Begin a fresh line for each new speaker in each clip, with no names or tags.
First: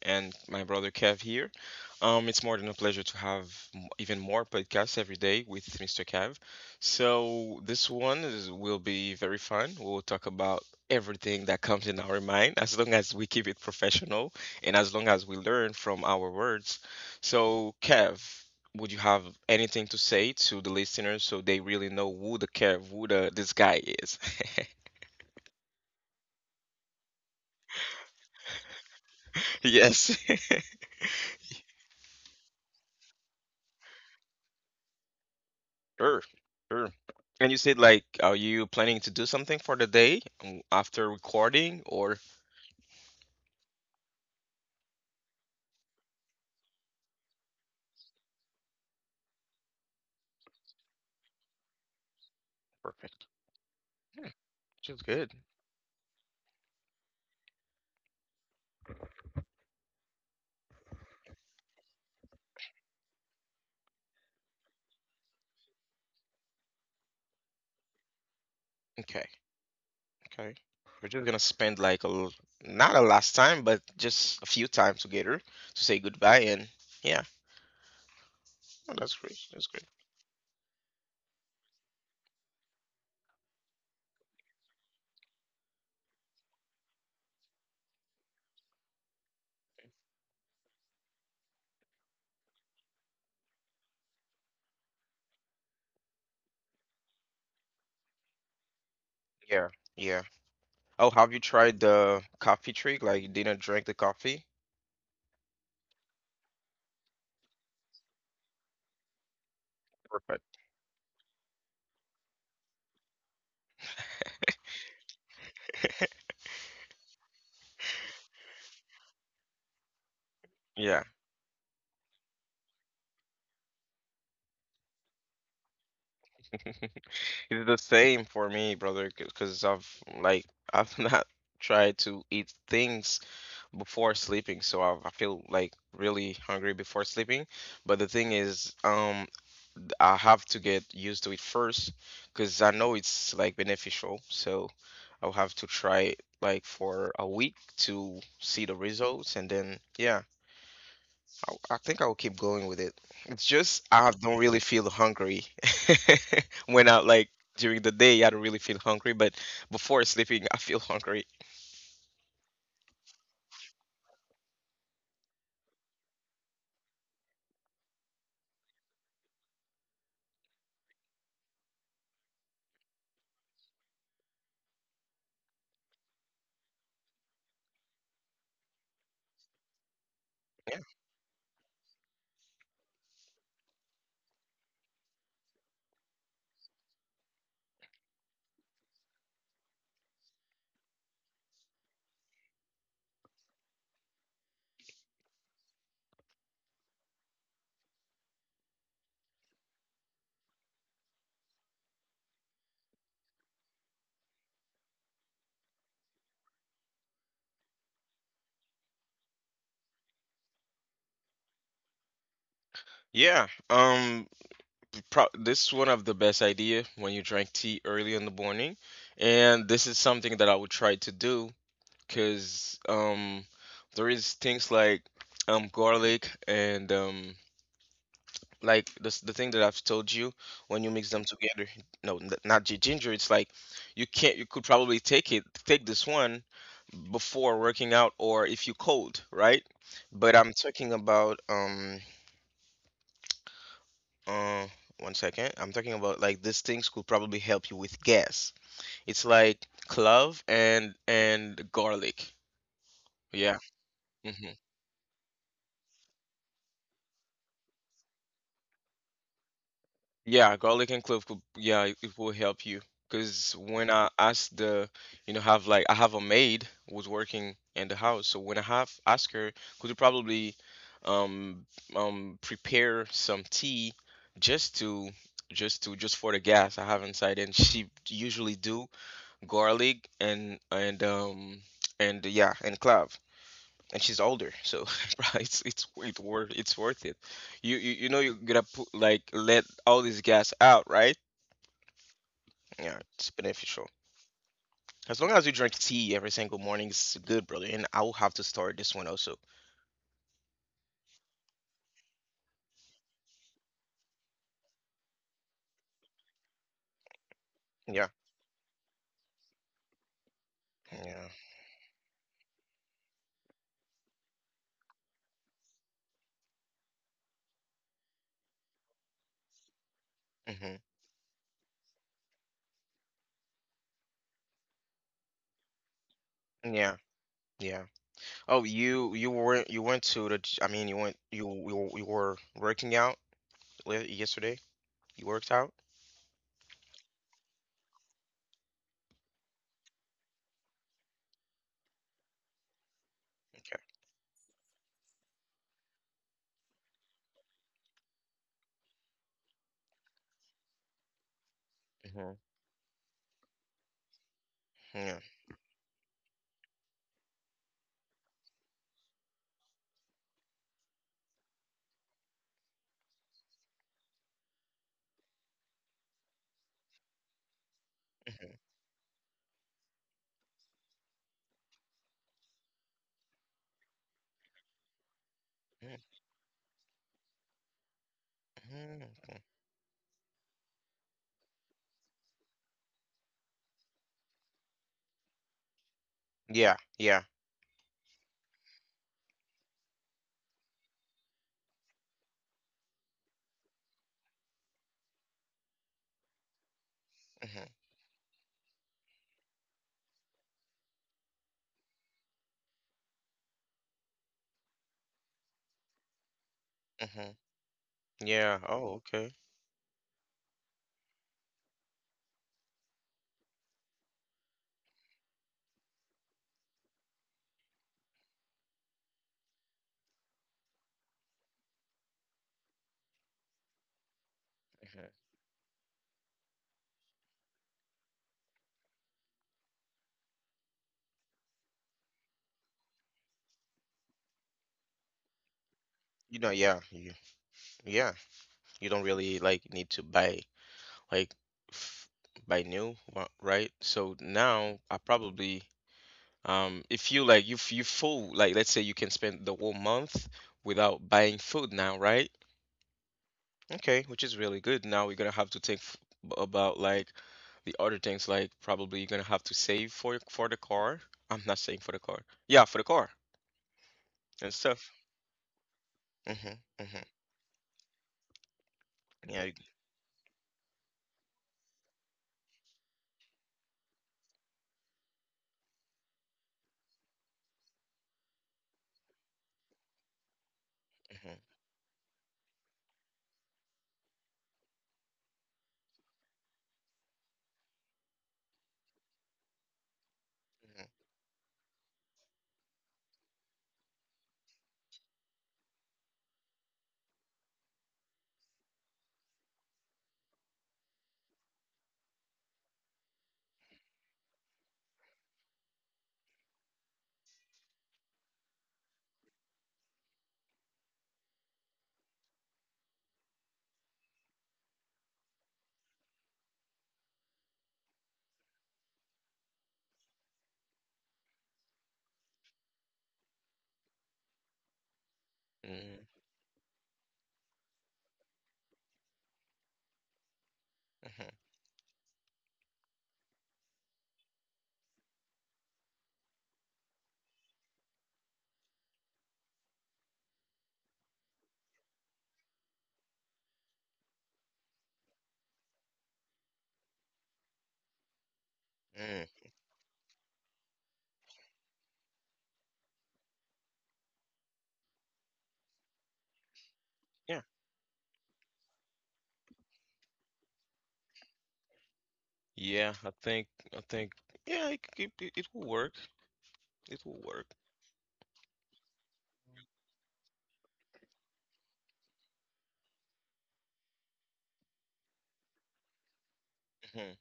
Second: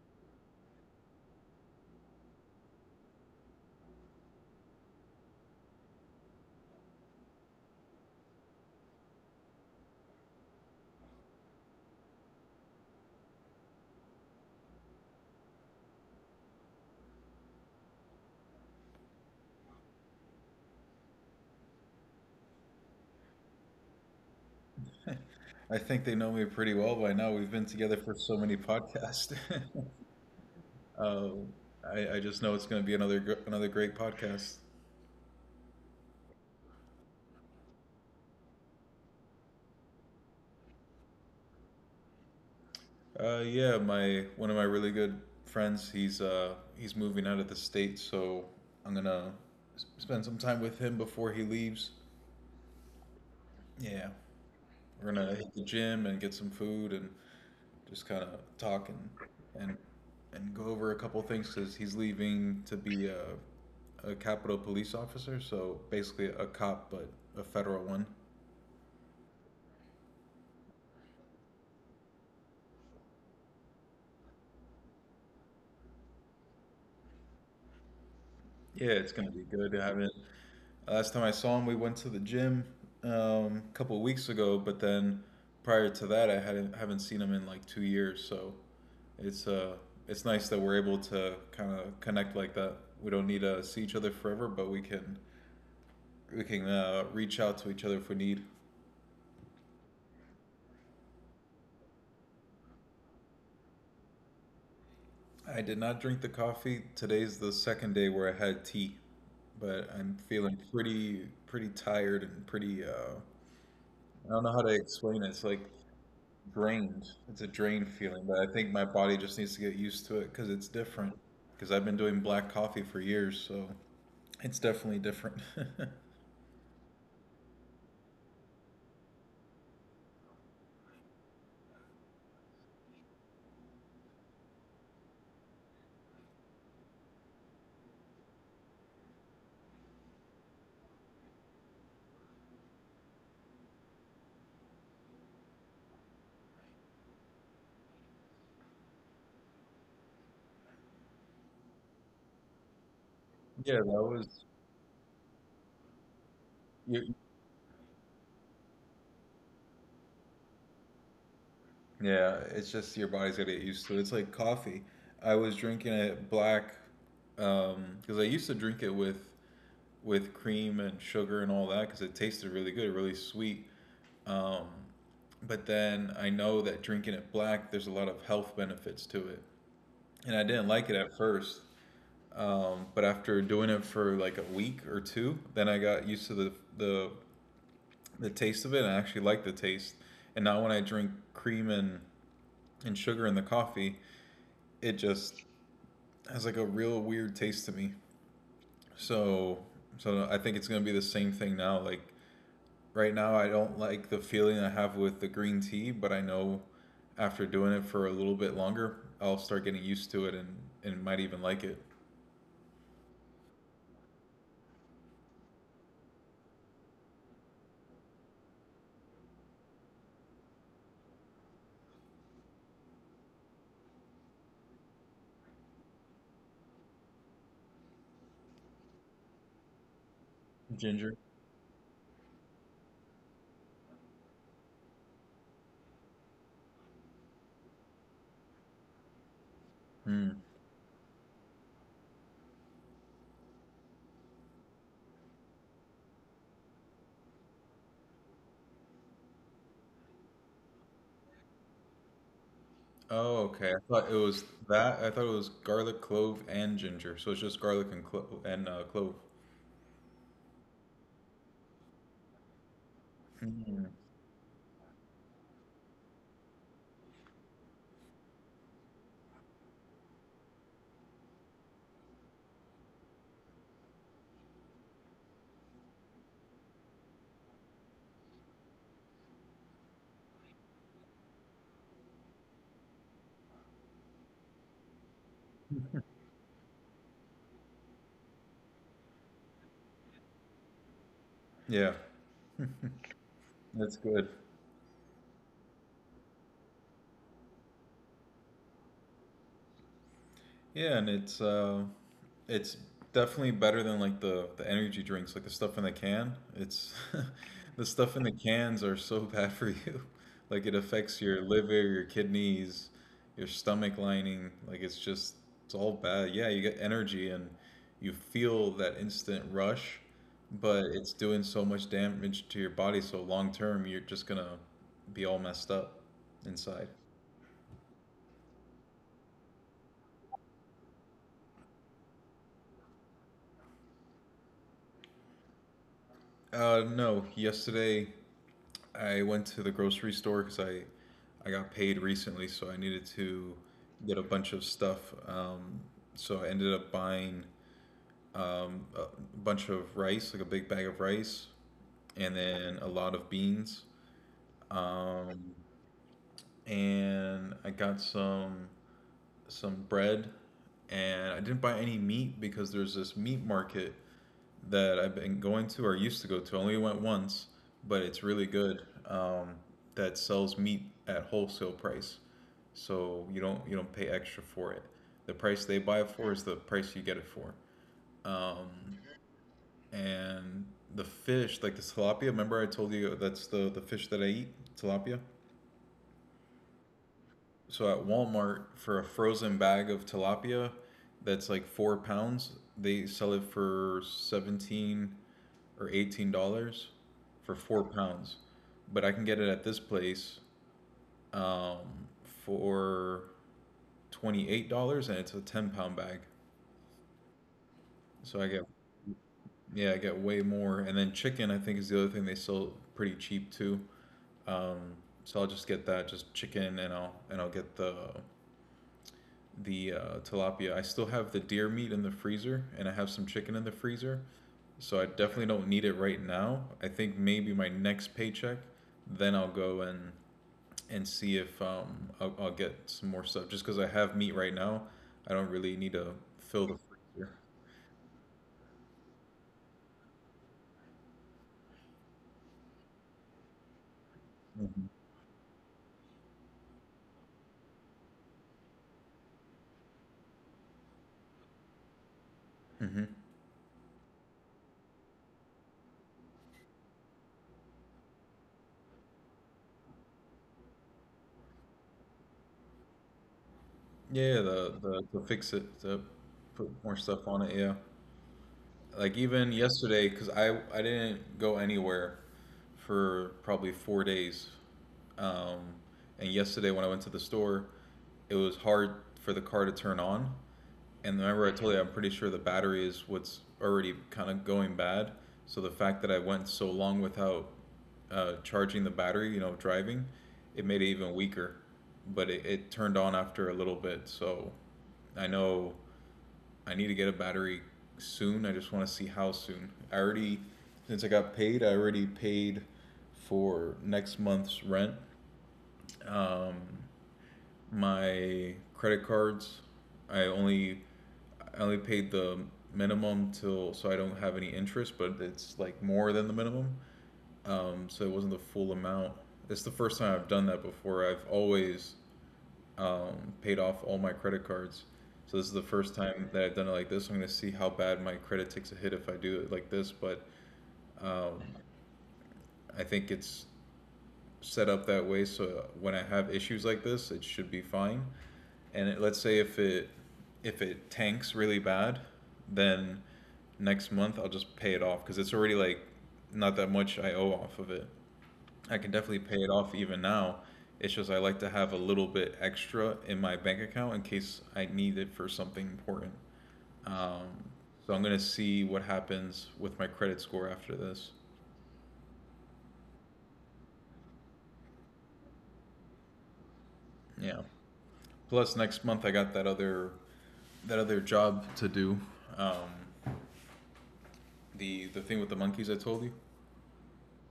and my brother Kev here. It's more than a pleasure to have even more podcasts every day with Mr. Kev. So this one will be very fun. We'll talk about everything that comes in our mind, as long as we keep it professional and as long as we learn from our words. So, Kev, would you have anything to say to the listeners so they really know who the this guy is?
I think they know me pretty well by now. We've been together for so many podcasts.
Yes.
um, I just know it's going to be another another great podcast.
Sure, sure. And you said, like, are you planning to do something for the day, after recording, or?
Yeah, my one of my really good friends. He's moving out of the state, so I'm gonna spend some time with him before he leaves.
Perfect.
Yeah,
Hmm, which is
we're
good.
gonna hit the gym and get some food and just kind of talk and go over a couple things because he's leaving to be a Capitol police officer, so basically a cop but a federal one.
Okay, okay. We're just gonna spend like not a last time, but just a few times together to say goodbye and, yeah,
Yeah,
oh,
it's
that's
gonna
great.
be
That's
good. I
great.
haven't. Last time I saw him, we went to the gym a couple of weeks ago, but then prior to that, I hadn't haven't seen him in like 2 years. So it's it's nice that we're able to kind of connect like that. We don't need to see each other forever, but we can reach out to each other if we need.
Yeah, yeah. Oh, have you tried the coffee trick? Like, you didn't drink the coffee?
I did not drink the coffee. Today's the second day where I had tea, but I'm
Perfect.
feeling pretty tired and pretty I don't know how to explain it. It's like drained. It's a drained feeling, but I think my body just needs to get used to it because it's
Yeah,
different. Because I've been doing black coffee for years, so it's definitely different.
it's the same for me, brother, because like I've not tried to eat things before sleeping, so I feel like really hungry before sleeping. But the thing is, I have to get used to it first because I know it's like beneficial. So I'll have to try it like for a week to see the results, and then, yeah, I think I'll keep going with it. It's
Yeah, that
just I don't
was
really feel hungry when I,
you,
like, during the day. I don't really feel hungry, but before sleeping, I feel hungry.
yeah, it's just your body's gotta get used to it. It's like coffee. I was drinking it black because I used to drink it with cream and sugar and all that because it tasted really good, really sweet. Um, but then I know that drinking it black, there's a lot of health benefits to it. And I didn't
Yeah.
like it at first. But after doing it for like a week or two, then I got used to the, the taste of it and I actually like the taste. And now when I drink cream and sugar in the coffee, it just has like a real weird taste to me. So so I think it's gonna be the same thing now. Like right now I don't like the feeling I have with the green tea, but I know after doing it for a little bit longer, I'll start getting used to it and might even like it.
Yeah. This is one of the best idea when you drink tea early in the morning, and this is something that I would try to do because there is things like garlic and, like this the thing that I've told you, when you mix
Ginger.
them together. No, not ginger. It's like, you can't you could probably take this one before working out, or if you cold, right?
Hmm.
But I'm talking about, Uh, one second. I'm talking about like these things could probably help you with gas. It's like clove and garlic.
Oh,
Yeah.
okay. I thought it was
Hmm.
that. I thought it was garlic, clove, and ginger. So it's just garlic and clove.
Yeah, garlic and clove could, yeah, it will help you. Because
Mm.
when I asked the, you know, have like I have a maid who's working in the house. So when I have asked her, could you probably um prepare some tea, just to just for the gas I have inside, and she usually do garlic and clove. And she's older, so bruh, it's worth it. You you, you know you're gonna put, like, let all this gas out, right?
Yeah,
Yeah, it's beneficial.
that's good.
As long as you drink tea every single morning, it's good, brother. And I will have to start this one also.
Yeah, and it's definitely better than like the energy drinks, like the stuff in the can. It's the
Yeah,
stuff in the cans are so bad for you. Like it affects
yeah.
your liver, your kidneys, your stomach lining. Like it's all bad. Yeah, you get energy and you feel that instant rush,
Hmm,
but it's doing so much damage to your body. So long term, you're just gonna be all messed up inside.
yeah, yeah. Oh, you weren't you went to the j- I mean, you you were working out yesterday. You worked out.
No, yesterday. I went to the grocery store because I got paid recently, so I needed to
Okay.
get a bunch of stuff. So I ended up buying a bunch of rice, like a big bag of rice, and
Hmm.
then a lot of beans.
Yeah.
Um, and I got some bread, and I didn't buy any meat because there's this meat market that I've been going to or used to go to. I only went once, but it's really
Mm-hmm,
good. That sells meat at wholesale price, so you don't pay extra for it. The price they
mm-hmm.
buy it for is the price you get it for. Um,
Mhm, okay.
and the fish, like the tilapia. Remember I told you that's the fish that I eat, tilapia.
Yeah, yeah.
So at Walmart for a frozen bag of tilapia that's like 4 pounds, they sell it for $17 or $18 for
Hmm.
4 pounds. But I can get it at this place um, for $28 and it's a 10 pound bag.
Hmm.
So I
Yeah.
get
Hmm. Oh, okay.
yeah, I get way more. And then chicken I think is the other thing they sell pretty cheap too. Um, so I'll just get that, just chicken and I'll get the the uh, tilapia. I still have the deer meat in the freezer, and I have some chicken in the freezer, so I
Hmm.
definitely don't need it right now. I think maybe my next paycheck, then I'll go and see if I'll get some more stuff. Just because I have meat right now, I don't really need to
You know,
fill the freezer.
yeah. You don't really like need to buy like f buy new, right? So now I
Hmm.
probably, if you like, you full, like, let's say you can spend the whole month without buying food now, right?
Hmm.
Okay, which is really good. Now we're gonna have to think, about, like, the other things, like, probably you're gonna have to save for the car. I'm not saying for the car. Yeah, for the car
Yeah,
and stuff.
the to fix it to
Mhm,
put more
mhm.
stuff on it. Yeah. Like
Yeah,
even
yep.
yesterday, because I didn't go anywhere for probably 4 days, um, and yesterday when I went to the store, it was hard for the car to turn on. And
Mhm,
remember, I told you I'm pretty sure the battery is what's already kind of going bad. So the fact that I went so long without charging the battery, you know, driving, it made it
mhm,
even weaker. But it turned on after a little bit, so I know I need to get a battery soon. I just want to see how soon. Since I got paid, I already paid for next month's rent. Um, my credit cards, I only, I only paid the minimum till so I don't have any interest, but it's like more than the minimum. So it wasn't the full amount. It's the first time I've done that before. I've always paid off all my credit cards. So this is the first
mm,
time that I've done it like this. I'm gonna see how bad my credit takes a hit if I do it like this, but
mhm,
I think it's set up that way so when I have issues like this, it should be fine. Let's say if it tanks really bad, then next month I'll just pay it off because it's already like not that much I owe off of it. I can definitely
mm.
pay it off even now. It's just I like to have a little bit extra in my bank account in case I need it for something important. Um,
Yeah,
so I'm gonna see what happens with my credit score after this.
yeah, I think, yeah, it will work. It will
Yeah.
work.
Plus next month I got that other job to do. Um, the thing with the monkeys I told you.
Mhm.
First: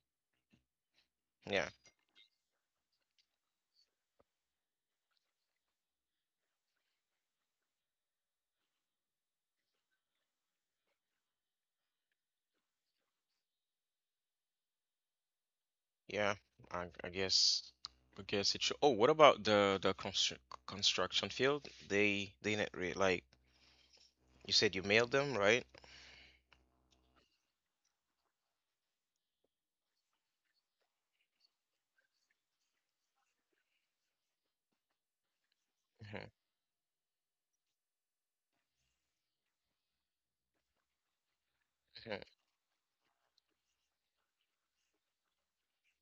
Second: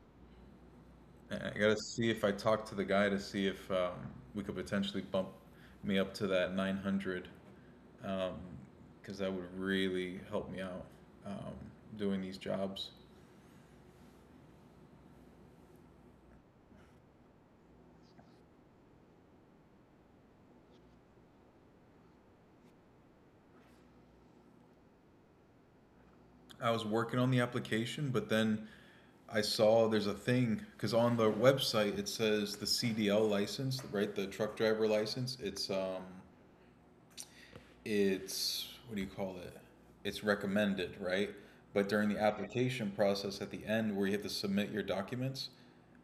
And I
Yeah,
gotta see if I talk to the guy to see if we could potentially bump me up to that 900 because that would really help me out um, doing these jobs.
yeah, I, I guess, I guess it should. Oh, what about the construction field? They didn't really like, you said you mailed them, right?
I was working on the application, but then I saw there's a thing because on the website it says the CDL license, right? The truck driver license.
Mhm,
It's what do you call it? It's recommended, right? But during the
mhm,
application process at the end, where you have to submit your documents,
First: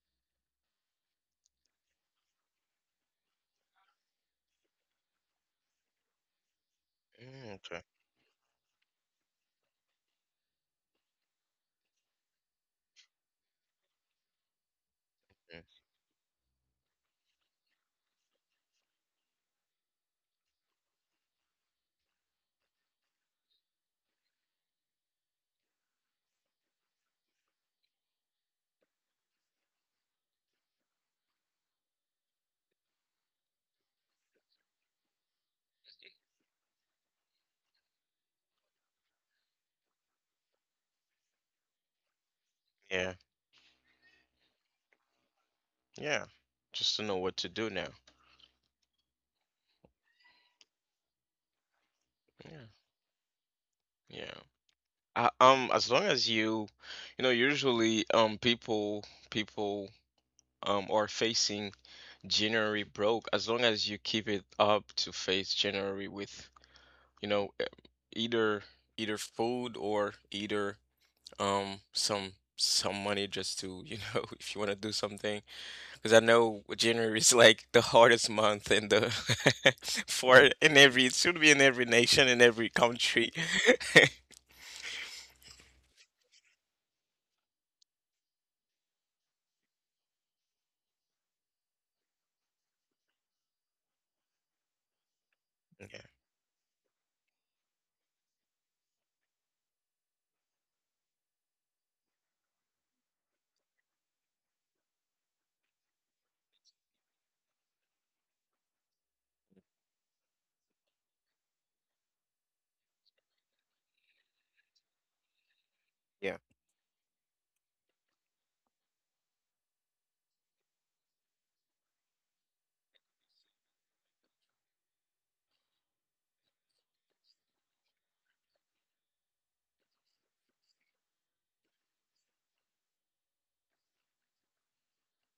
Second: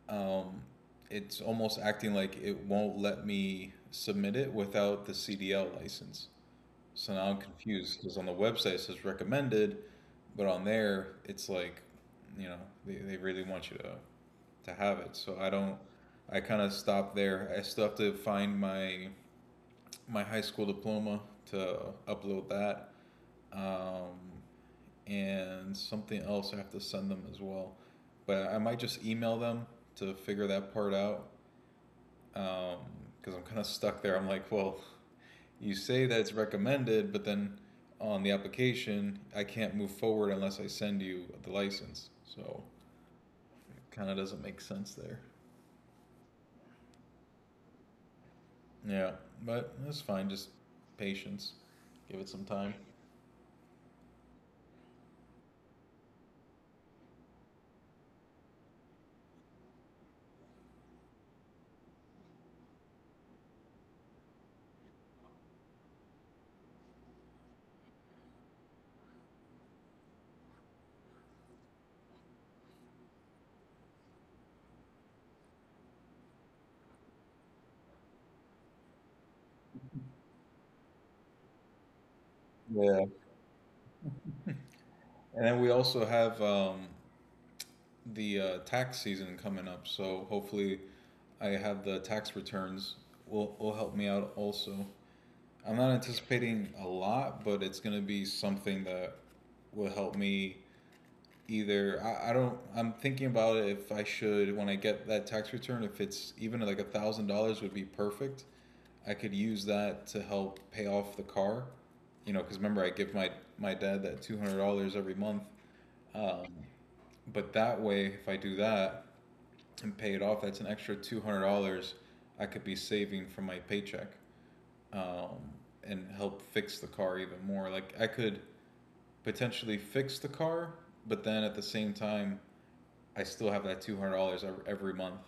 um, it's almost acting like it won't let me submit it without the CDL license. So now I'm
mm, okay.
confused because on the website it says recommended, but on there it's like, you know, they really want you to have it. So I
Mm,
don't. I kind of stopped there. I still have to find my my high school diploma to upload that, um, and something else I have to send them as well. But I might just email them to figure that part out. Um, because I'm kind of stuck there. I'm like, well, you say that it's recommended, but then on the application, I can't move forward unless I send you the license. So
yeah,
it kind of doesn't make sense there.
yeah, just to know what to do now.
Yeah, but that's fine. Just patience. Give it some
Yeah,
time.
yeah. As long as you, you know, usually people are facing January broke. As long as you keep it up to face January with, you know, either either food or either some money just to, if you want to do something. Because I know January is like the hardest month in the for, in every, it should be in every nation, in every
Yeah.
country.
And then we also have the tax season coming up. So hopefully, I have the tax returns will help me out also. I'm not anticipating a lot, but it's gonna be something that will help me either I don't. I'm thinking about it if I should, when I get that tax return, if it's even like $1,000, would be perfect. I could use that to help pay off the car, you know, because remember, I give my my dad that $200 every month, um, but that way if I do that and pay it off, that's an extra $200 I could be saving from my paycheck, um, and help fix the car even more. Like I could potentially fix the car, but then at the same time I still have that $200 every month.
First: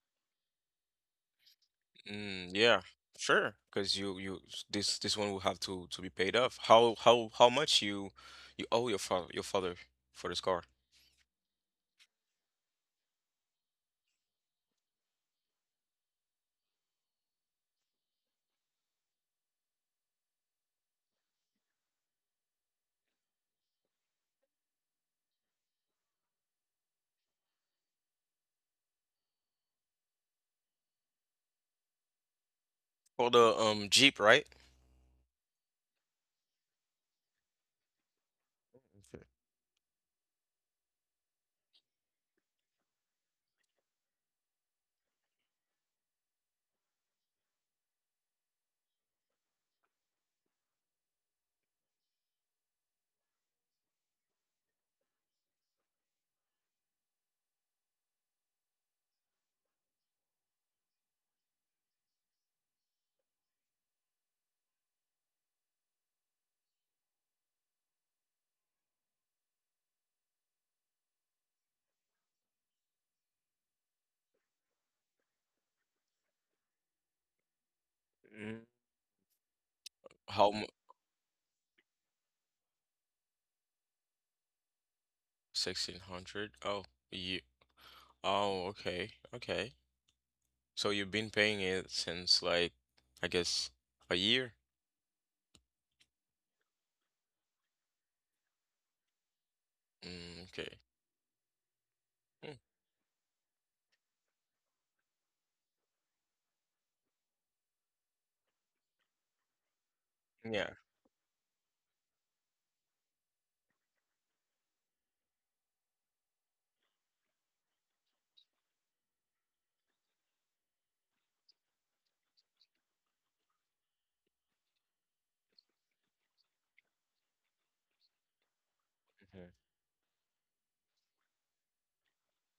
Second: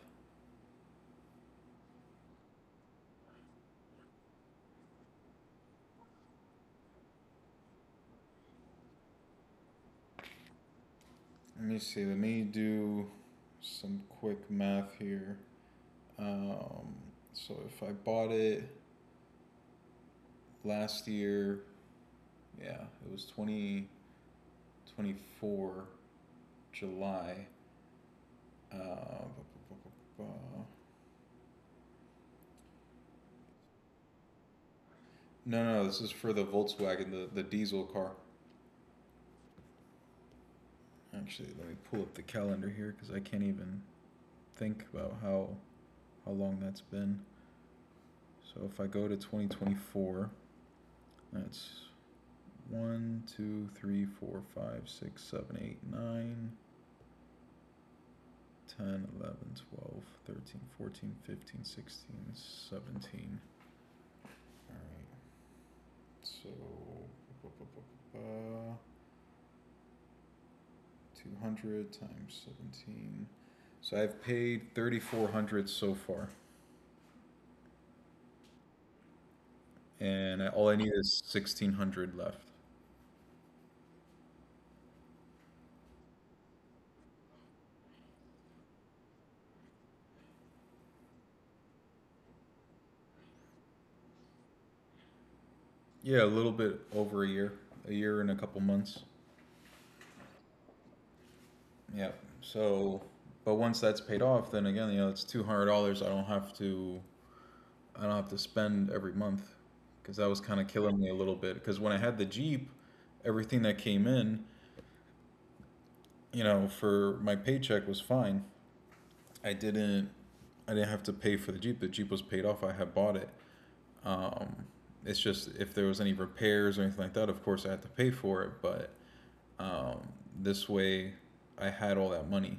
Mm, yeah, sure. Because you s- this one will have to be paid off. How much you owe your father, for this car?
Let me see. Let me do some quick math here. Um, so if I bought it last year, yeah, it was 2024 July. Uh,
For the, Jeep, right?
no, no, no, this is for the Volkswagen, the diesel car.
Okay.
Actually, let me pull up the calendar here because I can't even think about how long that's been. So if I go to 2024, that's 1, 2, 3, 4, 5, 6, 7, 8, 9, 10, 11, 12, 13, 14, 15, 16, 17. All right. So, 200 times 17. So I've paid 3,400 so far,
Mm.
and
How mu
all I need is 1,600 left.
1600? Oh, yeah. Oh, okay. Okay. So you've been paying it since like, I guess, a year?
Yeah, a little bit over a year and a couple months.
Mm, okay.
Yeah.
Mm,
So, but once that's paid off, then again, you know, it's $200. I don't have to spend every month because that was kind of
yeah.
killing me a little bit. Because when I had the Jeep, everything that came in, for my paycheck was fine. I didn't, I didn't have to pay for the Jeep. The Jeep was paid off. I had bought it. Um, it's just if there was any repairs or anything like that, of course I had to pay for it. But
Mhm.
um, this way, I had all that money.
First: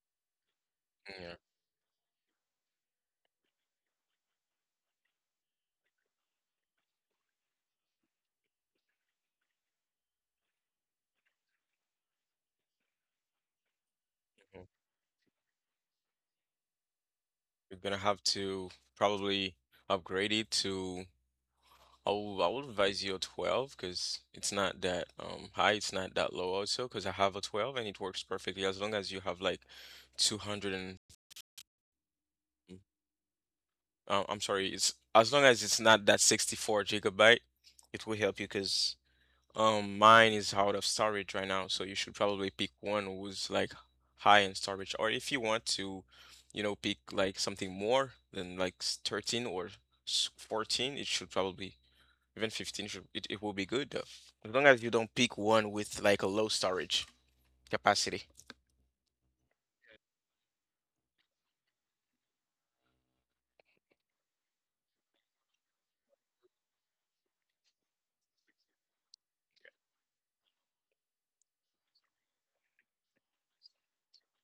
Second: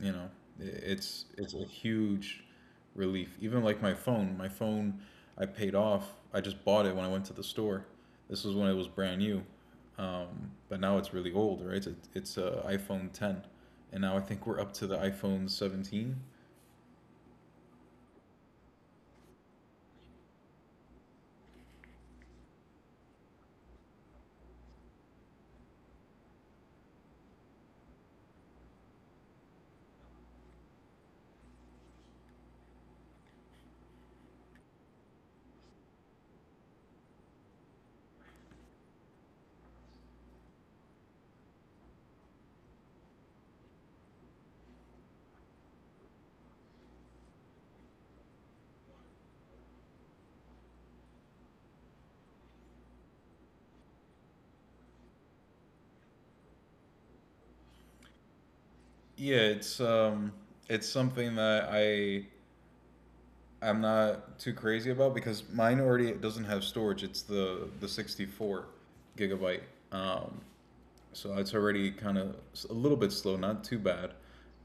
you know it's
Yeah.
it's a huge relief, even like my phone I paid off. I just bought it when I went to the store. This was when it was brand new. But now it's really old, right? It's a iphone 10. And now I think we're
Mhm.
up to the iphone 17.
You're gonna have to probably upgrade it to, I would advise you a 12 because it's not that high, it's not that low also, because I have a 12 and it works perfectly, as long as you have like 200 and, I'm sorry, it's, as long as it's not that 64 gigabyte, it will help you because mine is out of storage right now. So you should probably pick one who's like high in storage, or if you want to, you know, pick like something more than like 13 or 14, it should probably. Even 15 should, it will be good, though. As long as you don't pick one with like a low storage capacity.
Yeah, it's something that I'm not too crazy about because mine already doesn't have storage. It's the 64 gigabyte. um so it's already kind of a little bit slow, not too bad.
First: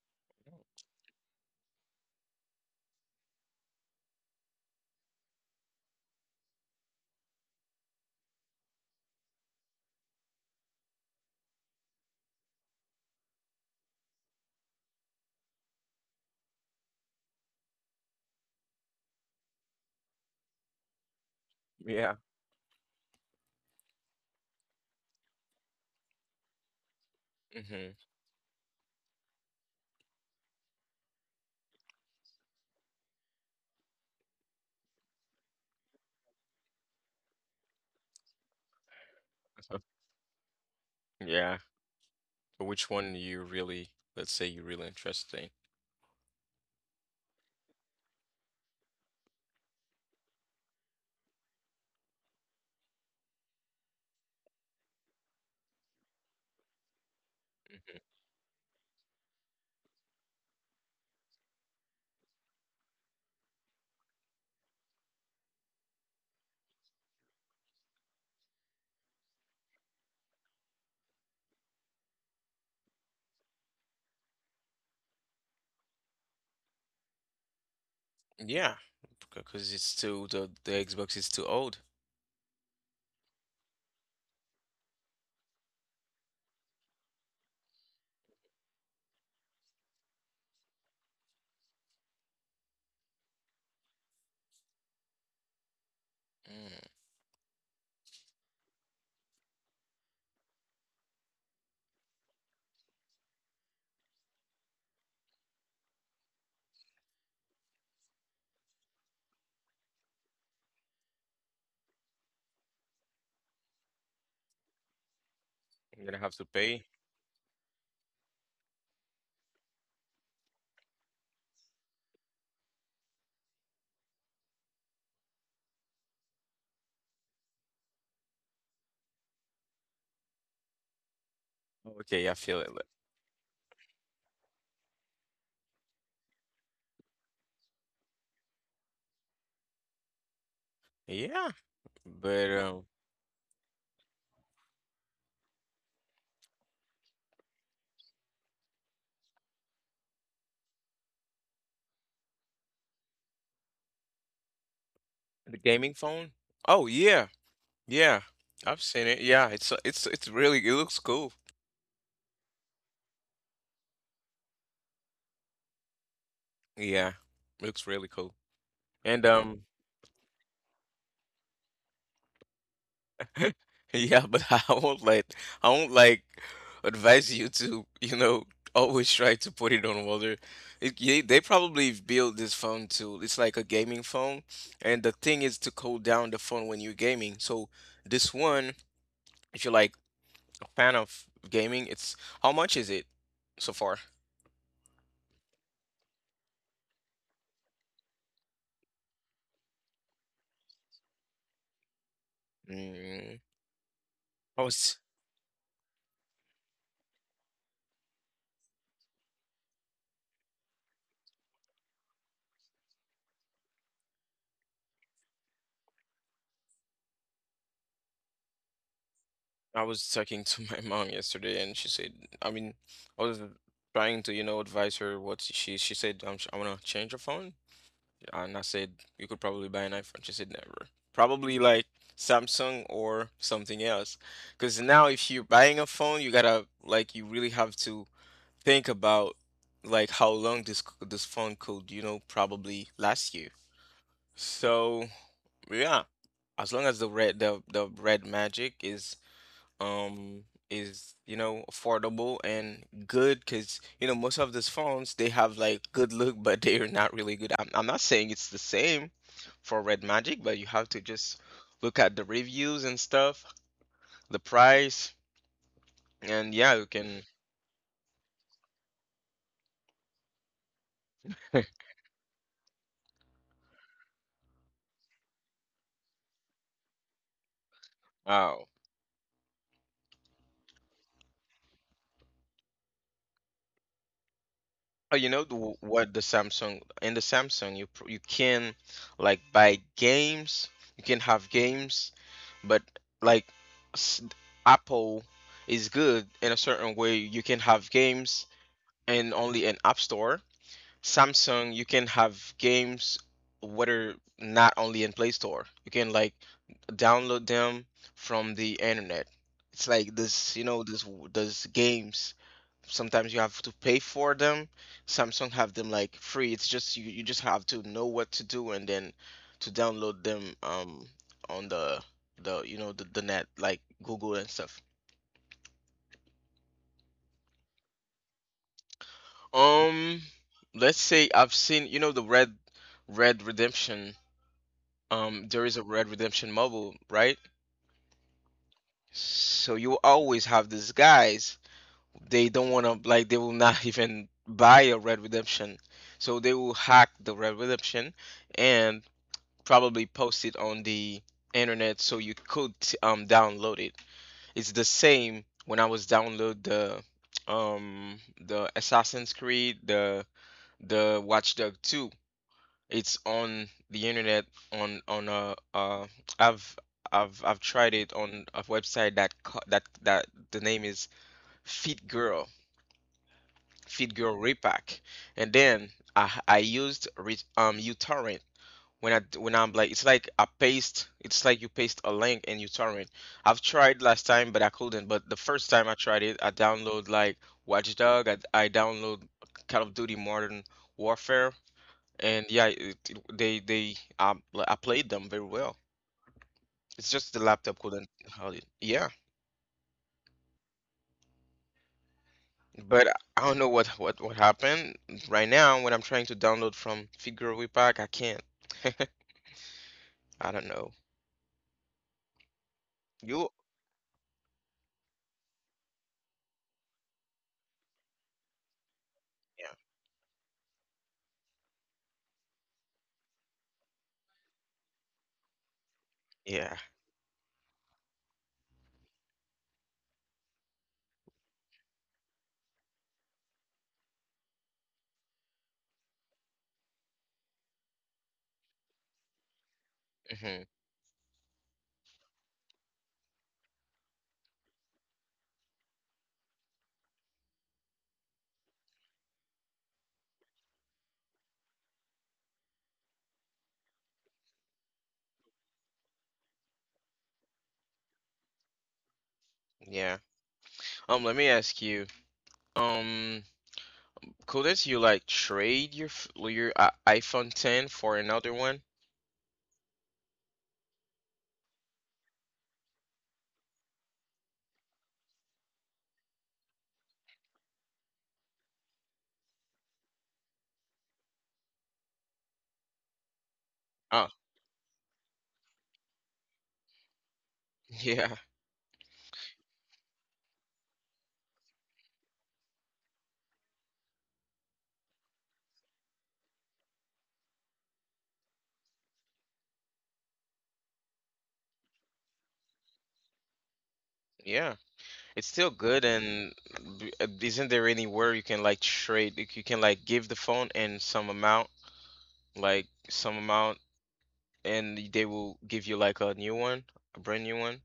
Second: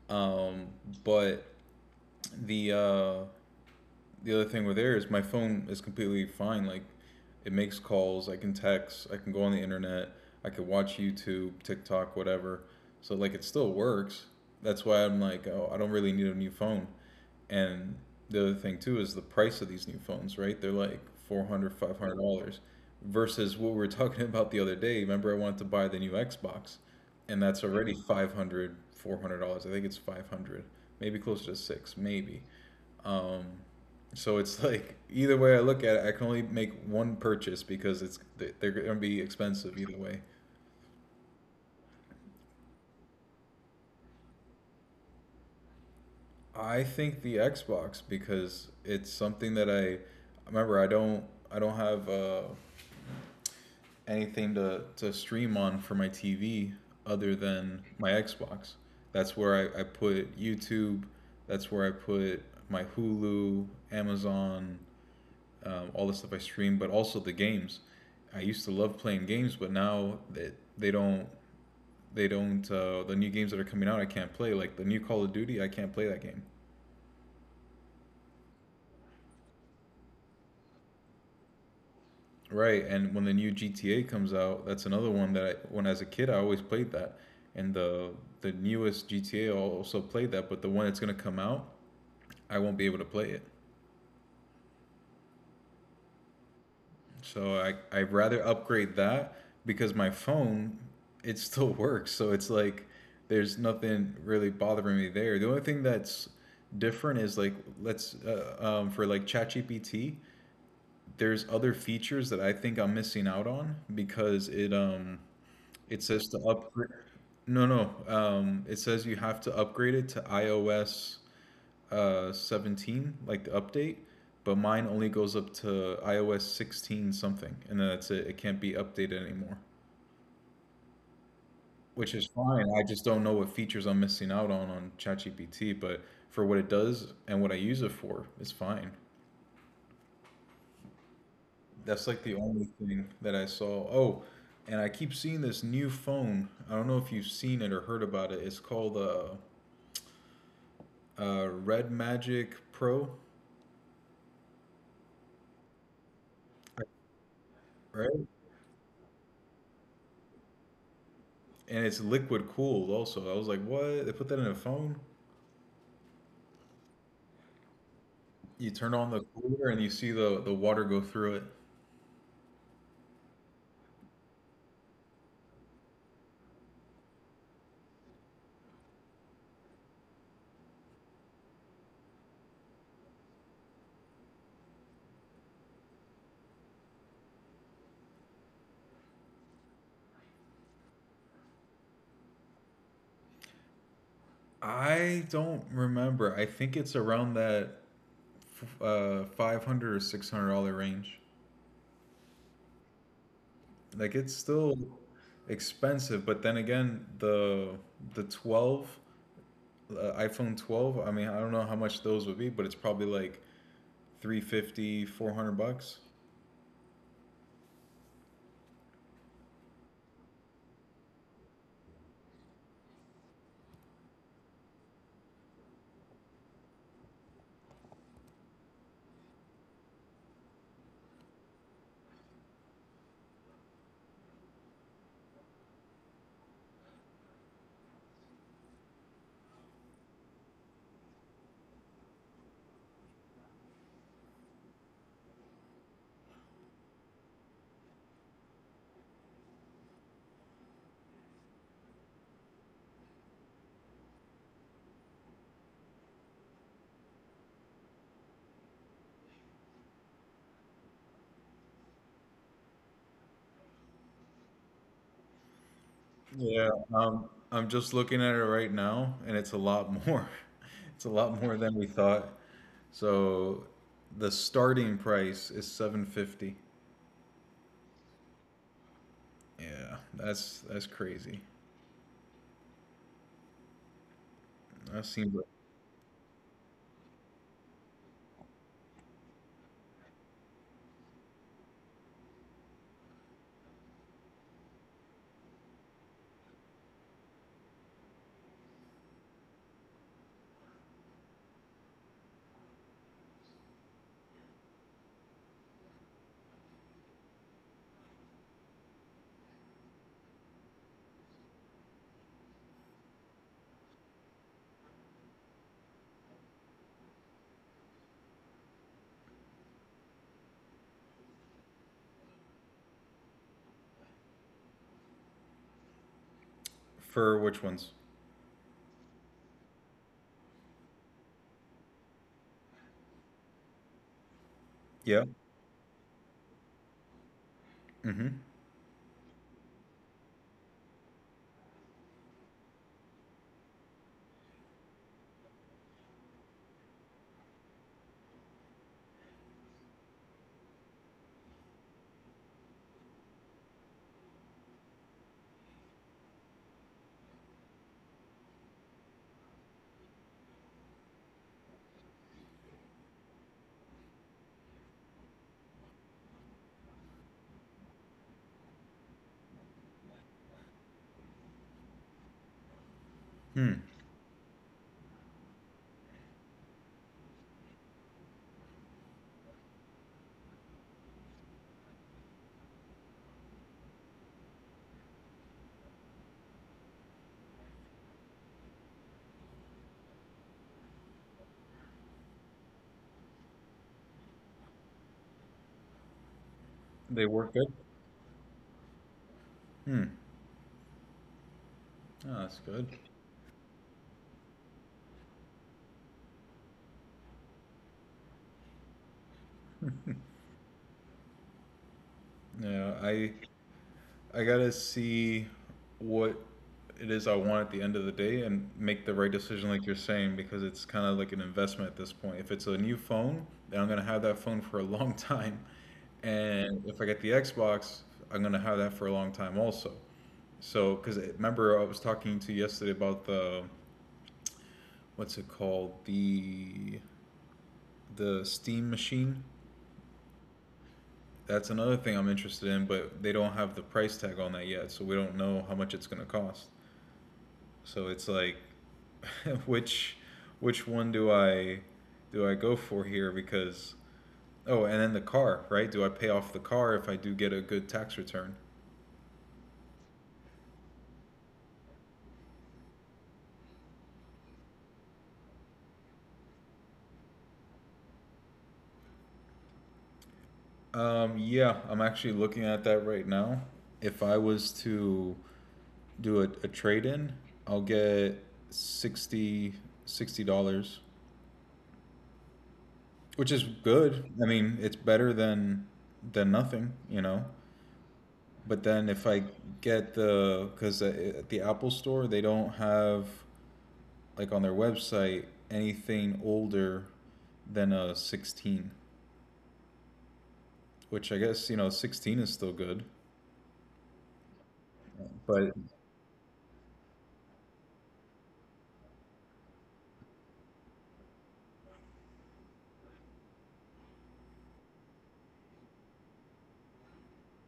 Um, but the uh, the other thing with Air is my phone is completely fine. Like, it makes calls, I can text, I can go on the internet, I can watch YouTube, TikTok, whatever. So like it still works. That's why I'm like, oh, I don't really need a new phone. And the other thing too is the price of these new phones, right? They're like 400, five
Yeah.
hundred dollars versus what we were talking about the other day. Remember, I wanted to buy the new Xbox, and that's
Hmm.
already 500, $400. I think it's 500, maybe closer to six, maybe. Um, so it's like, either way I look at it, I can only make one purchase because it's they're going to be expensive either way.
Yeah. But which one you really, let's say you really interested in.
I think the Xbox because it's something that I remember. I don't have anything to stream on for my TV other than
Mhm.
my Xbox. That's where I put YouTube. That's where I put my Hulu, Amazon, all the stuff I stream, but also the games. I used to love playing games, but now that they don't the new games that are coming out, I can't play. Like the new Call of Duty, I can't play that game.
Yeah. Because it's still the Xbox is too old.
Right. And when the new GTA comes out, that's another one that, when as a kid, I always played that. And the newest GTA, also played that, but the one that's gonna come out, I won't be able to play it.
Mm.
So I'd rather upgrade that because my phone, it still works, so it's like there's nothing really bothering me there. The only thing that's different is, like, let's for like ChatGPT there's other features that I think I'm missing out on because it.
I'm
It
gonna have
says
to
to
pay.
upgrade. No, no. It says you have to upgrade it to iOS 17, like the update, but mine only goes up to iOS 16 something, and then that's it. It can't be updated anymore,
Okay,
which
I
is
feel it.
fine. I just don't know what features I'm missing out on ChatGPT, but for what it does and what I use it for, it's fine.
Yeah.
That's like
But
the only thing that I saw. Oh, and I keep seeing this new phone. I don't know if you've seen it or heard about it. It's called Red Magic Pro,
the gaming phone? Oh, yeah. Yeah.
right?
I've seen it. Yeah, it's really, it looks cool.
And it's liquid cooled also. I was like, what? They put that in a phone?
Yeah. Looks really cool.
You turn
And
on the cooler and you see the water go through it.
Yeah, but I won't like advise you to, always try to put it on water. They probably built this phone to it's like a gaming phone, and the thing is to cool down the phone when you're gaming. So this one, if you're like a fan of gaming, it's, how much is it so far?
I don't remember. I think it's around that 500 or $600 range.
Mm.
Like, it's
I
still
was
expensive, but then again, the 12, iPhone 12, I mean, I don't know how much those would be, but it's probably like 350, 400 bucks.
I was talking to my mom yesterday, and she said, I mean, I was trying to, advise her what she said. I want to change her phone. And I said, you could probably buy an iPhone. She said, never. Probably like Samsung or something else. Because now, if you're buying a phone, you gotta, like, you really have to think about, like, how long this phone could, probably last you. So, yeah, as long as the red magic is, um you know, affordable and good, because most of these phones they have like good look, but they're not really good. I'm not saying it's the same for Red Magic, but you have to just look at the reviews and stuff, the price, and yeah,
Yeah,
you can.
I'm just looking at it right now, and it's a lot more. It's a lot more than we thought. So the starting price is 750.
Wow.
Yeah, that's crazy.
Oh,
That
you know
seems
the,
like,
what, the Samsung, in the Samsung you can like buy games, you can have games, but, like, s- Apple is good in a certain way. You can have games and only in App Store. Samsung you can have games whether, not only in Play Store. You can like download them from the internet. It's like this, this games sometimes you have to pay for them. Samsung have them like free. It's just you just have to know what to do, and then to download them, on the you know the net, like Google and stuff.
for which ones?
um let's say I've seen, the red redemption.
Yeah.
There is a red redemption mobile, right?
Mm-hmm.
So you always have these guys, they don't want to, like, they will not even buy a red redemption, so they will hack the red redemption and probably post it on the internet so you could download it. It's the same when I was download um the Assassin's Creed, the Watch Dog 2. It's on the internet, on I've I've tried it on a website that that the name is Fit Girl,
Hmm.
Fit Girl Repack. And then I used re uTorrent when, when I'm like, it's like you paste a link and you torrent. I've tried last time but I couldn't. But the first time I tried it, I download like Watchdog. I download Call of Duty Modern Warfare, and, yeah, it- they like, I played them very well. It's just the
They work
laptop
good.
couldn't hold it. Yeah,
Hmm. Oh, that's good.
but I don't know what happened right now when I'm trying to download from Figure Pack, I can't. I don't know.
Yeah, I
You
I gotta see what it is I want at the end of the day and make the right
Yeah,
decision, like you're saying, because it's kind of like an investment at this point. If it's a new phone, then I'm gonna have that phone for a long time,
yeah,
and if I get the Xbox, I'm gonna have that for a long time also. So, because remember I was talking to you yesterday about the, what's it called, the Steam machine.
hmm,
That's another thing I'm interested in, but they don't have the price tag on that yet, so we don't know how much it's gonna cost. So it's like, which which one do I go for here? Because, oh, and then the car, right? Do I pay off the car if I do get a good tax return?
yeah. Let me ask you. Um, couldn't you like trade iPhone 10 for another one?
Yeah, I'm actually looking at that right now. If I was to do a trade in, I'll get sixty sixty dollars, which is
Oh,
good. I mean, it's better than nothing.
yeah,
But then if I get the, because at the Apple Store they don't have like on their website anything older than a 16, which I guess, 16 is still good.
yeah. It's still
But
good, and isn't there anywhere you can like trade? Like, you can like give the phone and some amount, like some amount, and they will give you like a new one, a brand new one.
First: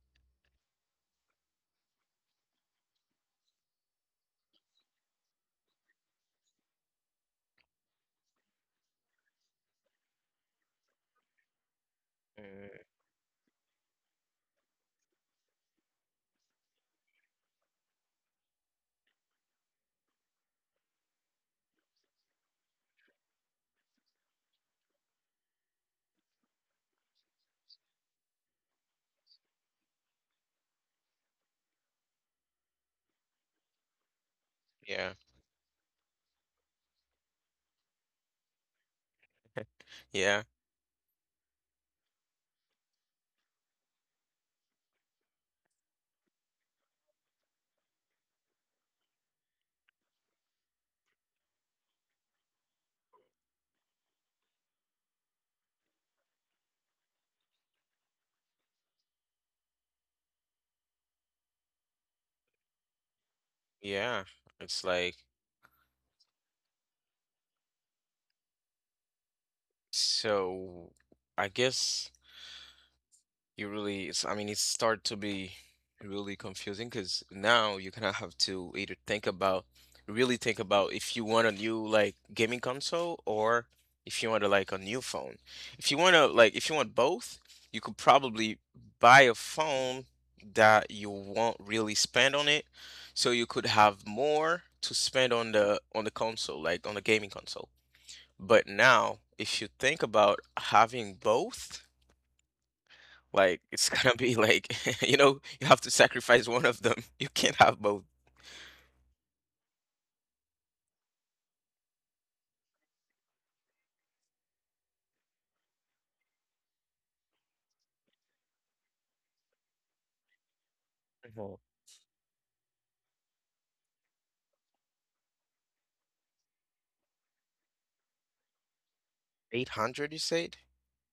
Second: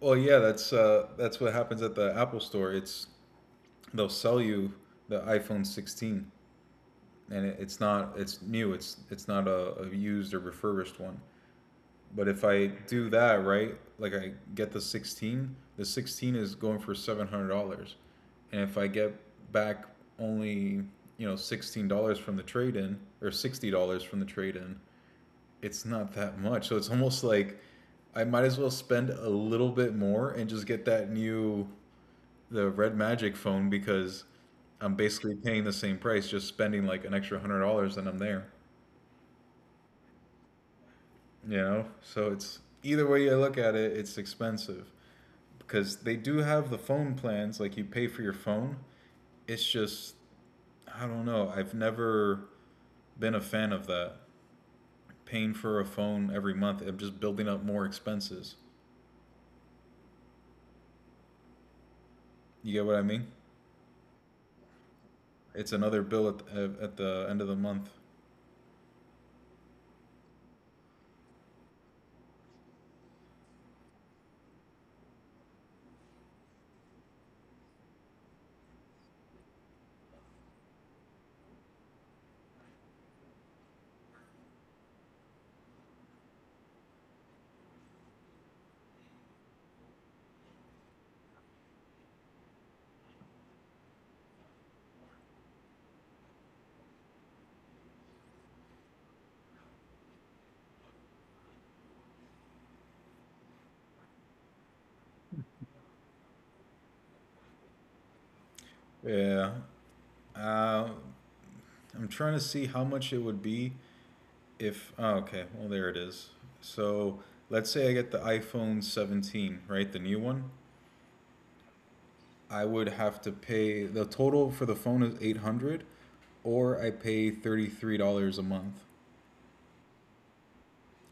Well, yeah, that's what happens at the Apple Store. It's, they'll sell you the iPhone 16, and it's not, it's new. It's not a used or refurbished one. But if I
Uh,
do that, right, like I get the 16, the 16 is going for $700. And if I get back only, $16 from the trade in or $60 from the trade in, it's not that much. So it's almost like, I might as well spend a little bit more and just get that new, the Red Magic phone, because I'm
yeah,
basically paying the same price, just spending like an extra $100, and I'm there.
yeah,
You know? So it's, either way you look at it, it's expensive. Because they do have the phone plans, like you pay for your phone. It's just, I don't know, I've never been a fan of that, paying for a phone every month. I'm just building up more expenses. You get what I mean?
yeah. It's like
It's another bill at the end of the month.
so. I guess. It really is. I mean, it start to be really confusing because now you kind of have to either think about, really think about if you want a new like gaming console or if you want to like a new phone. If you want to like, if you want both, you could probably buy a phone that you won't really spend on it, so you could have more to spend on the console, like on the gaming console. But now, if you think about having both. Like, it's gonna be like, you know, you have to sacrifice one of them. You can't have both.
Yeah, uh, I'm trying to see how much it would be if, oh, okay, well there it is. So let's say I get the iphone 17, right, the new one.
Mhm.
I would have to pay, the total for the phone is 800, dollars, or I pay $33 a month.
800, you said?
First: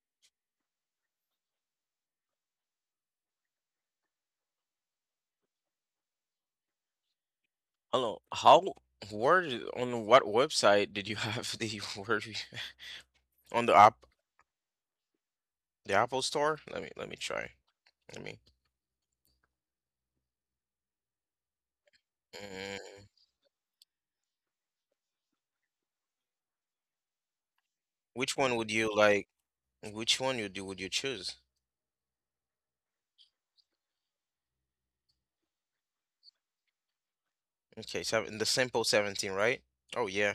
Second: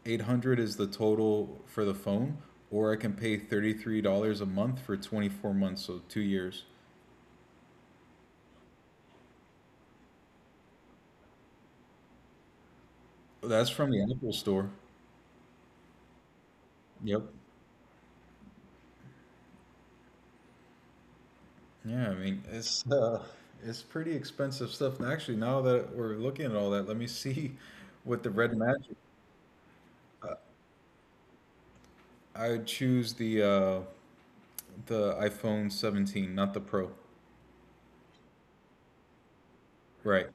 $800 is the total for the phone, or I can pay $33 a month for 24 months, so 2 years.
Hello, how, where, on what website did you have the word on
That's
the
from
app,
the Apple Store.
the Apple Store? Let me
Yep.
try. Let me.
Yeah, I mean it's
Mm,
it's pretty expensive stuff. And actually, now that we're looking at all that, let me see with the
which one
Red
would you
Magic.
like? Which one you do would you choose?
I would choose the iPhone 17, not the Pro.
Okay, seven, the simple 17, right? Oh
Right.
yeah.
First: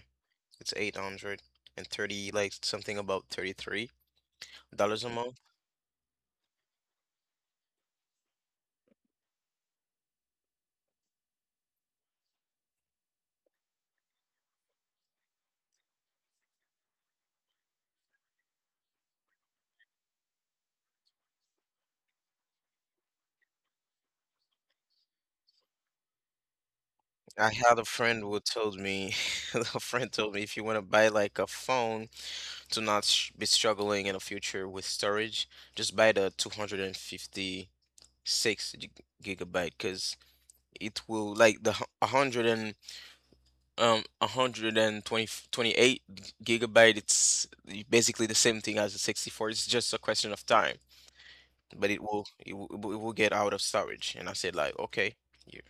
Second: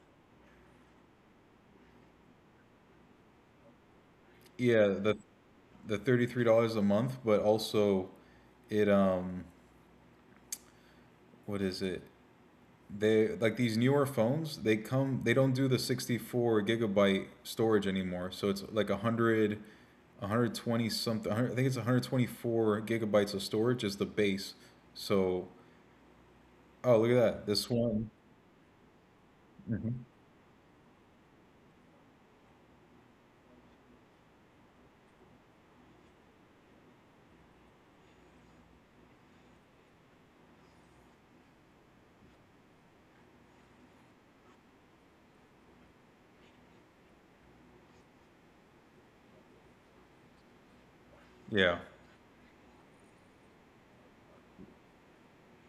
It's 830, like something about
Yeah,
$33 a
the
month.
the $33 a month, but also, it what is it? They, like these newer phones, they come, they don't do the 64 gigabyte storage anymore. So it's like 100, a 120 something, 100, I think it's 124 gigabytes of storage is the base. So, oh, look at that.
I
This
had a
one.
friend who told me, a
Hmm.
friend told me if you want to buy like a phone to not sh be struggling in the future with storage, just buy the 256 gig- gigabyte because it will like the 100 and a hundred and twenty twenty-eight gigabyte it's basically the same thing as the 64. It's just a question of time.
Yeah.
But it will get out of storage. And I said like, okay, yeah,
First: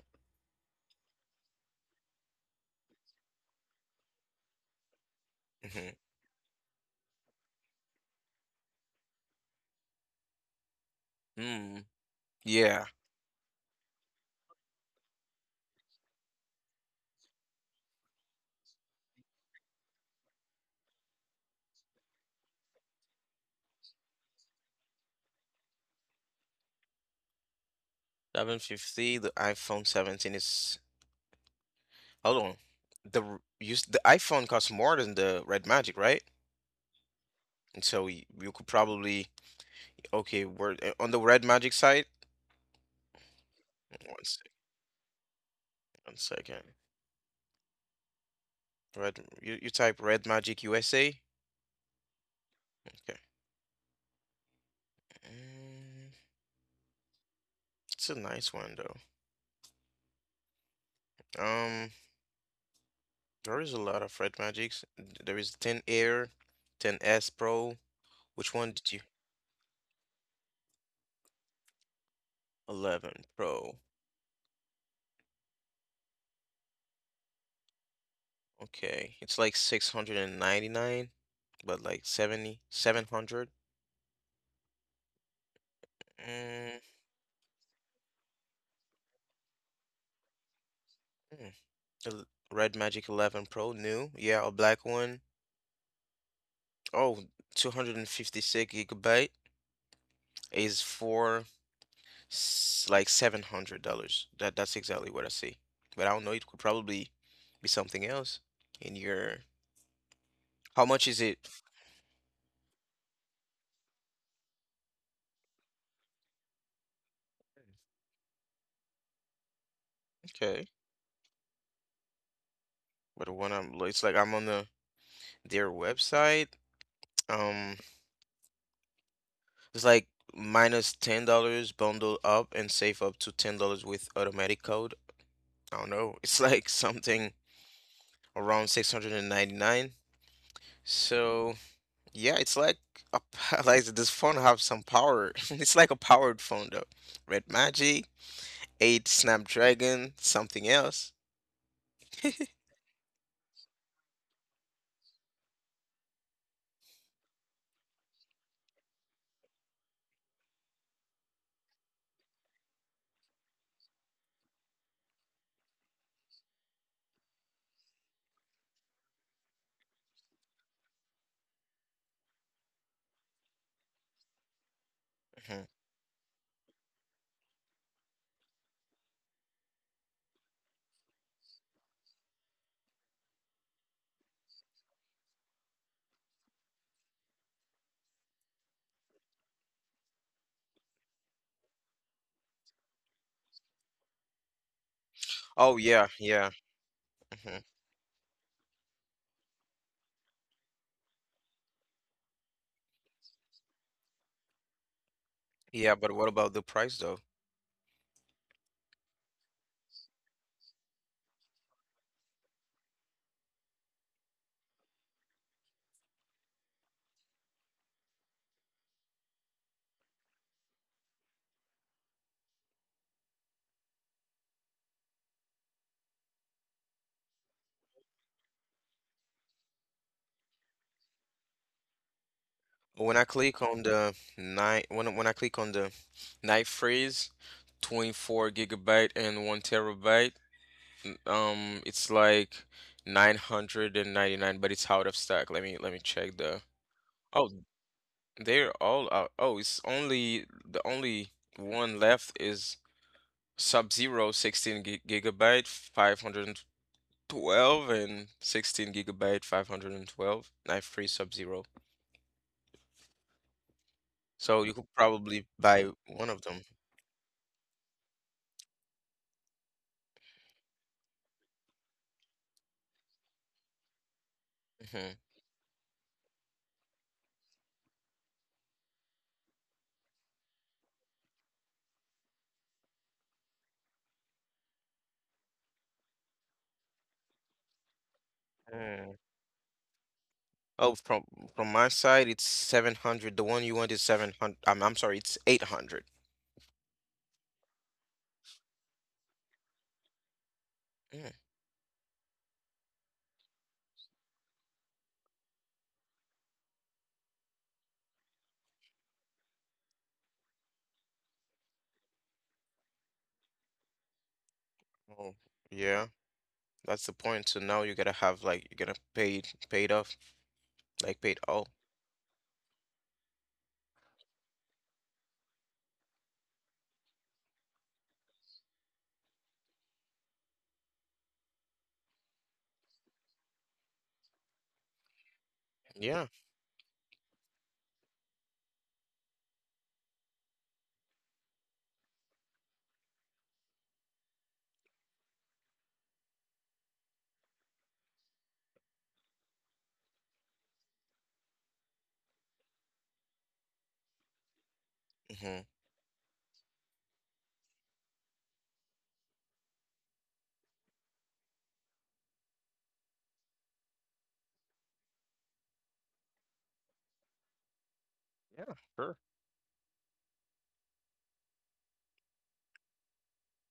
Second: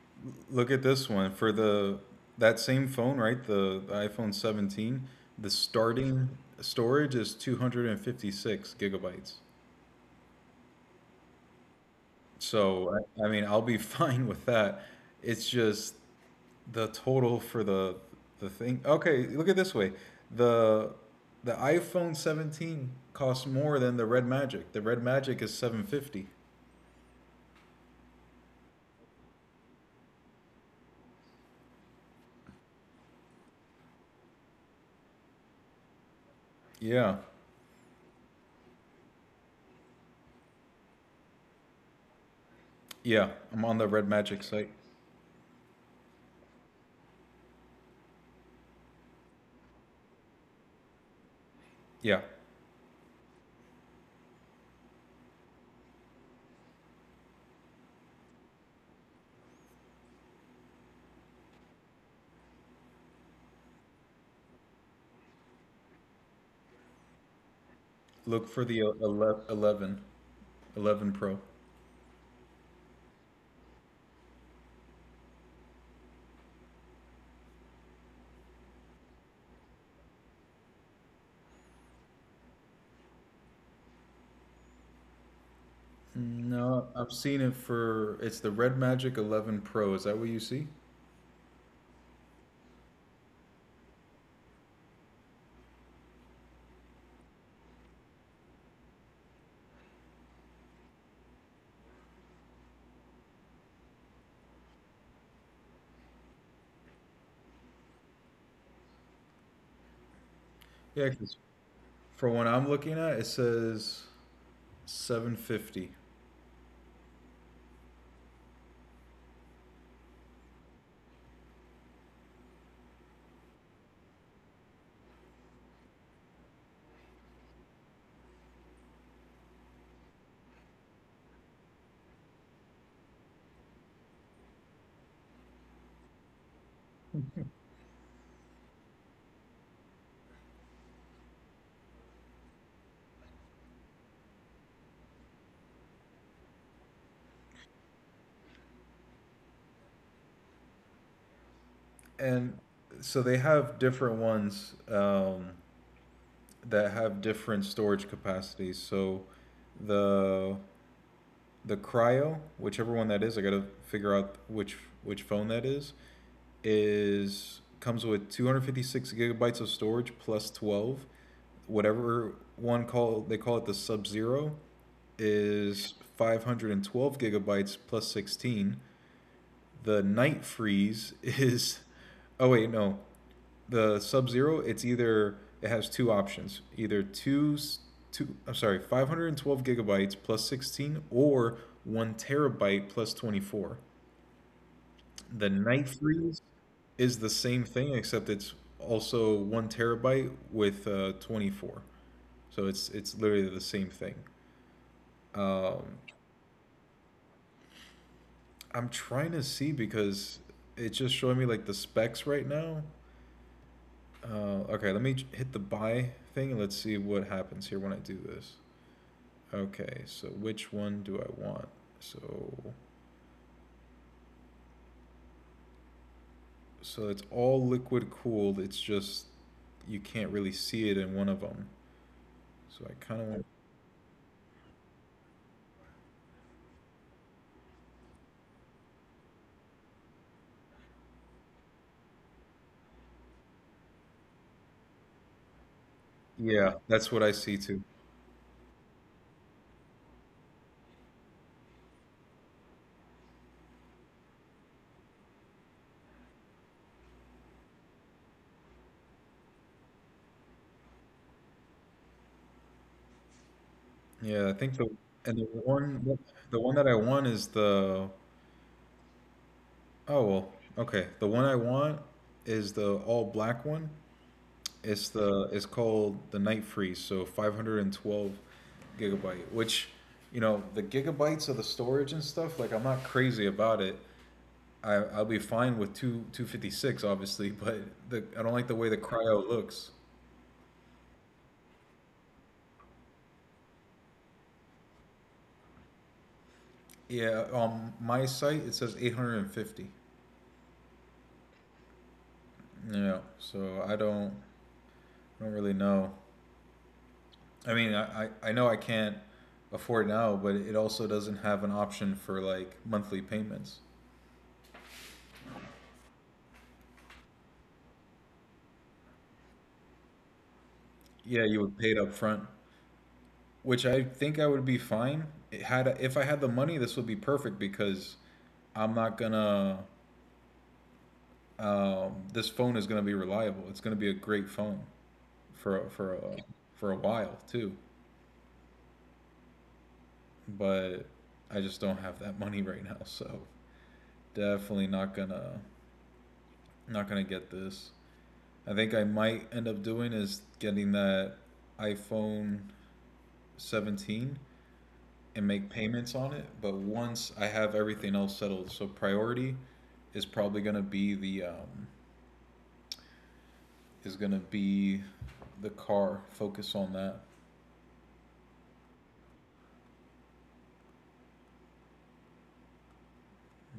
Look at this one for the that same phone, right? The iPhone 17. The
mhm,
starting storage is 256 gigabytes.
mm, yeah,
So I mean, I'll be fine with that. It's just the total for the thing. Okay, look at it this way. The the iPhone 17 costs more than the Red Magic. The Red Magic is 750.
750. The iPhone 17 is. Hold on. The use the iPhone costs more than the Red Magic, right?
Yeah.
And so you could probably okay, we're on the Red Magic side.
Yeah, I'm on the Red
One
Magic
second,
site.
one second. Red, you type Red Magic USA.
Yeah.
Okay, mm, it's a nice one though. Um, there is a lot of Red Magics. There is 10 Air, 10 S Pro.
Look
Which
for
one
the
did
11,
you?
11, 11 Pro.
11 Pro. Okay. It's like 699, but like 7,700.
No,
Mm,
I've seen it for, it's the Red Magic 11 Pro. Is that what you see?
mm. El- Red Magic 11 Pro, new. Yeah, a black one. Oh, 256 gigabyte is for like $700. That's exactly what I see. But I don't know, it could probably be something else in your. How
Yeah,
much is
'cause
it?
for what I'm looking at, it says 750.
Okay. But when I'm it's like I'm on their website. Um, It's like minus $10 bundle up and save up to $10 with automatic code. I don't know. It's like something around 699. So yeah, it's like a, p- like this phone have some power. It's like a powered phone though. Red Magic, 8 Snapdragon, something else.
And so they have different ones, that have different storage capacities. So the the cryo, whichever one that is, I gotta figure out which phone that is, comes with 256 gigabytes of storage plus 12. Whatever one call they call it, the Sub Zero,
Mhm.
is 512 gigabytes plus 16. The Night Freeze is, oh wait, no, the Sub Zero, it's either, it has two options, either two two, I'm sorry, 512 gigabytes plus 16, or one terabyte plus 24. The
Oh
Night
yeah,
Freeze
yeah,
is the same
mhm.
thing except it's also one terabyte with 24. So it's literally the same thing. Um,
Yeah. But what about the price though?
I'm trying to see because it's just showing me like the specs right now. Okay, let me hit the buy thing and let's see what happens here when I do this. Okay, so which one do I want? So so it's all liquid cooled. It's just, you can't really see it in one of them. So I kind
When
of
I
want.
click on the night when when I click on the night phrase, 24 gigabyte and 1 terabyte, it's like 999, but it's out of stock. Let me check the.
Yeah, that's what I
Oh,
see too.
they're all out. Oh, it's only the only one left is sub Zero 16 gigabyte 512 and 16 gigabyte 512 knife free Sub-Zero.
Yeah, I
So
think
you
the,
could
and the
probably buy
one
one of
the
them.
one that I want is the, oh well, okay. The one I want is the all black one.
Mm-hmm.
It's called the Night Freeze, so 512 gigabyte, which, you know, the gigabytes of the storage and stuff, like, I'm not crazy about it. I'll be fine with two two fifty six, obviously, but the I don't like the way the
Mm.
cryo looks.
Oh, from my side, it's 700. The one you want is 700. I'm sorry, it's 800.
Yeah, on my site it says 850.
Mm.
Yeah, so I don't really know. I mean, I know I can't afford now, but it also doesn't have an option for like monthly payments.
Oh, yeah. That's the point. So now you gotta have like you're gonna pay pay off, like
Yeah,
paid
you
all.
would pay it up front, which I think I would be fine. It had If I had the money, this would be perfect because I'm not gonna. This phone is gonna be reliable. It's gonna be a great phone. for for
Yeah.
a, for a while too, but I just don't have that money right now, so definitely not gonna get this. I think I might end up doing is getting that iPhone 17 and
Mm-hmm.
make payments on it, but once I have everything else settled, so priority is probably gonna be the, is gonna be the car. Focus on that.
Yeah, sure.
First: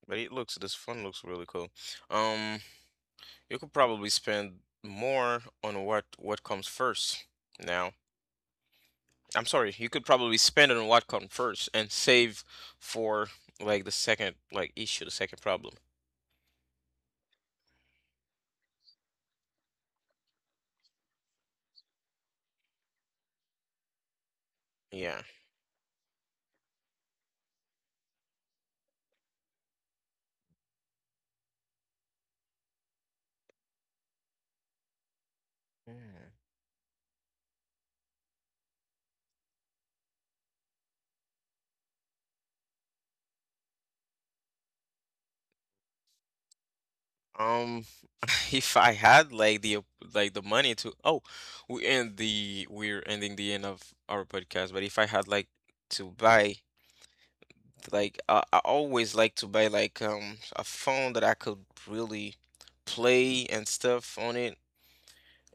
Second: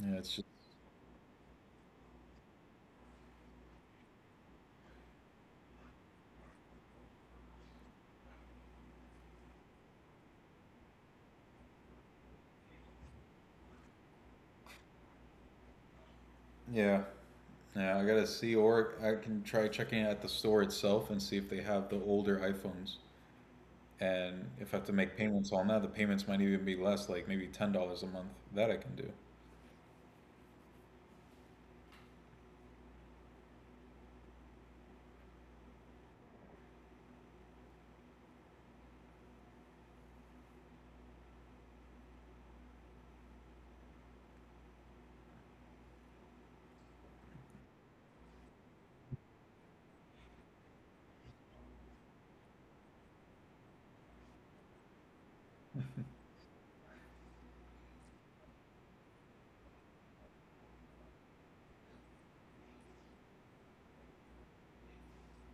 Yeah,
But
it's
it
just,
looks this fun looks really cool. Um, you could probably spend more on what comes first now. I'm sorry, you could probably spend on what comes first and save for like the second like issue, the second problem.
yeah. Yeah, I gotta see, or I can try checking at the store itself and see if they have the older iPhones. And if I have to make
Yeah.
payments on that, the payments might even be less, like maybe $10 a month. That I can do.
Yeah. Um, if I had like the like the money to. Oh, we end the we're ending the end of our podcast, but if I had like to buy like I always like to buy like a phone that I could really play and stuff on it.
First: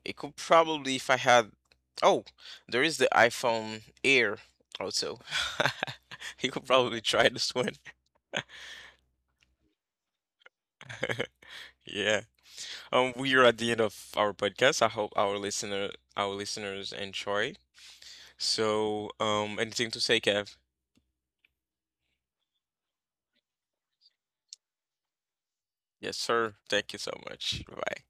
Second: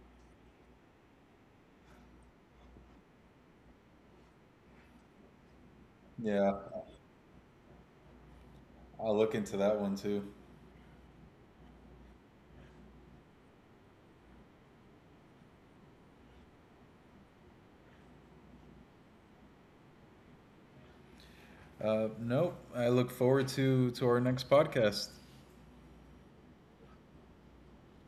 It could probably if I had. Oh, there is the iPhone Air also. You
Yeah,
could probably try this one.
I'll look into that one too.
Yeah. We are at the end of our podcast. I hope our listeners enjoy. So, anything to say, Kev?
Nope. I look forward to our next podcast.
Yes, sir. Thank you so much. Bye.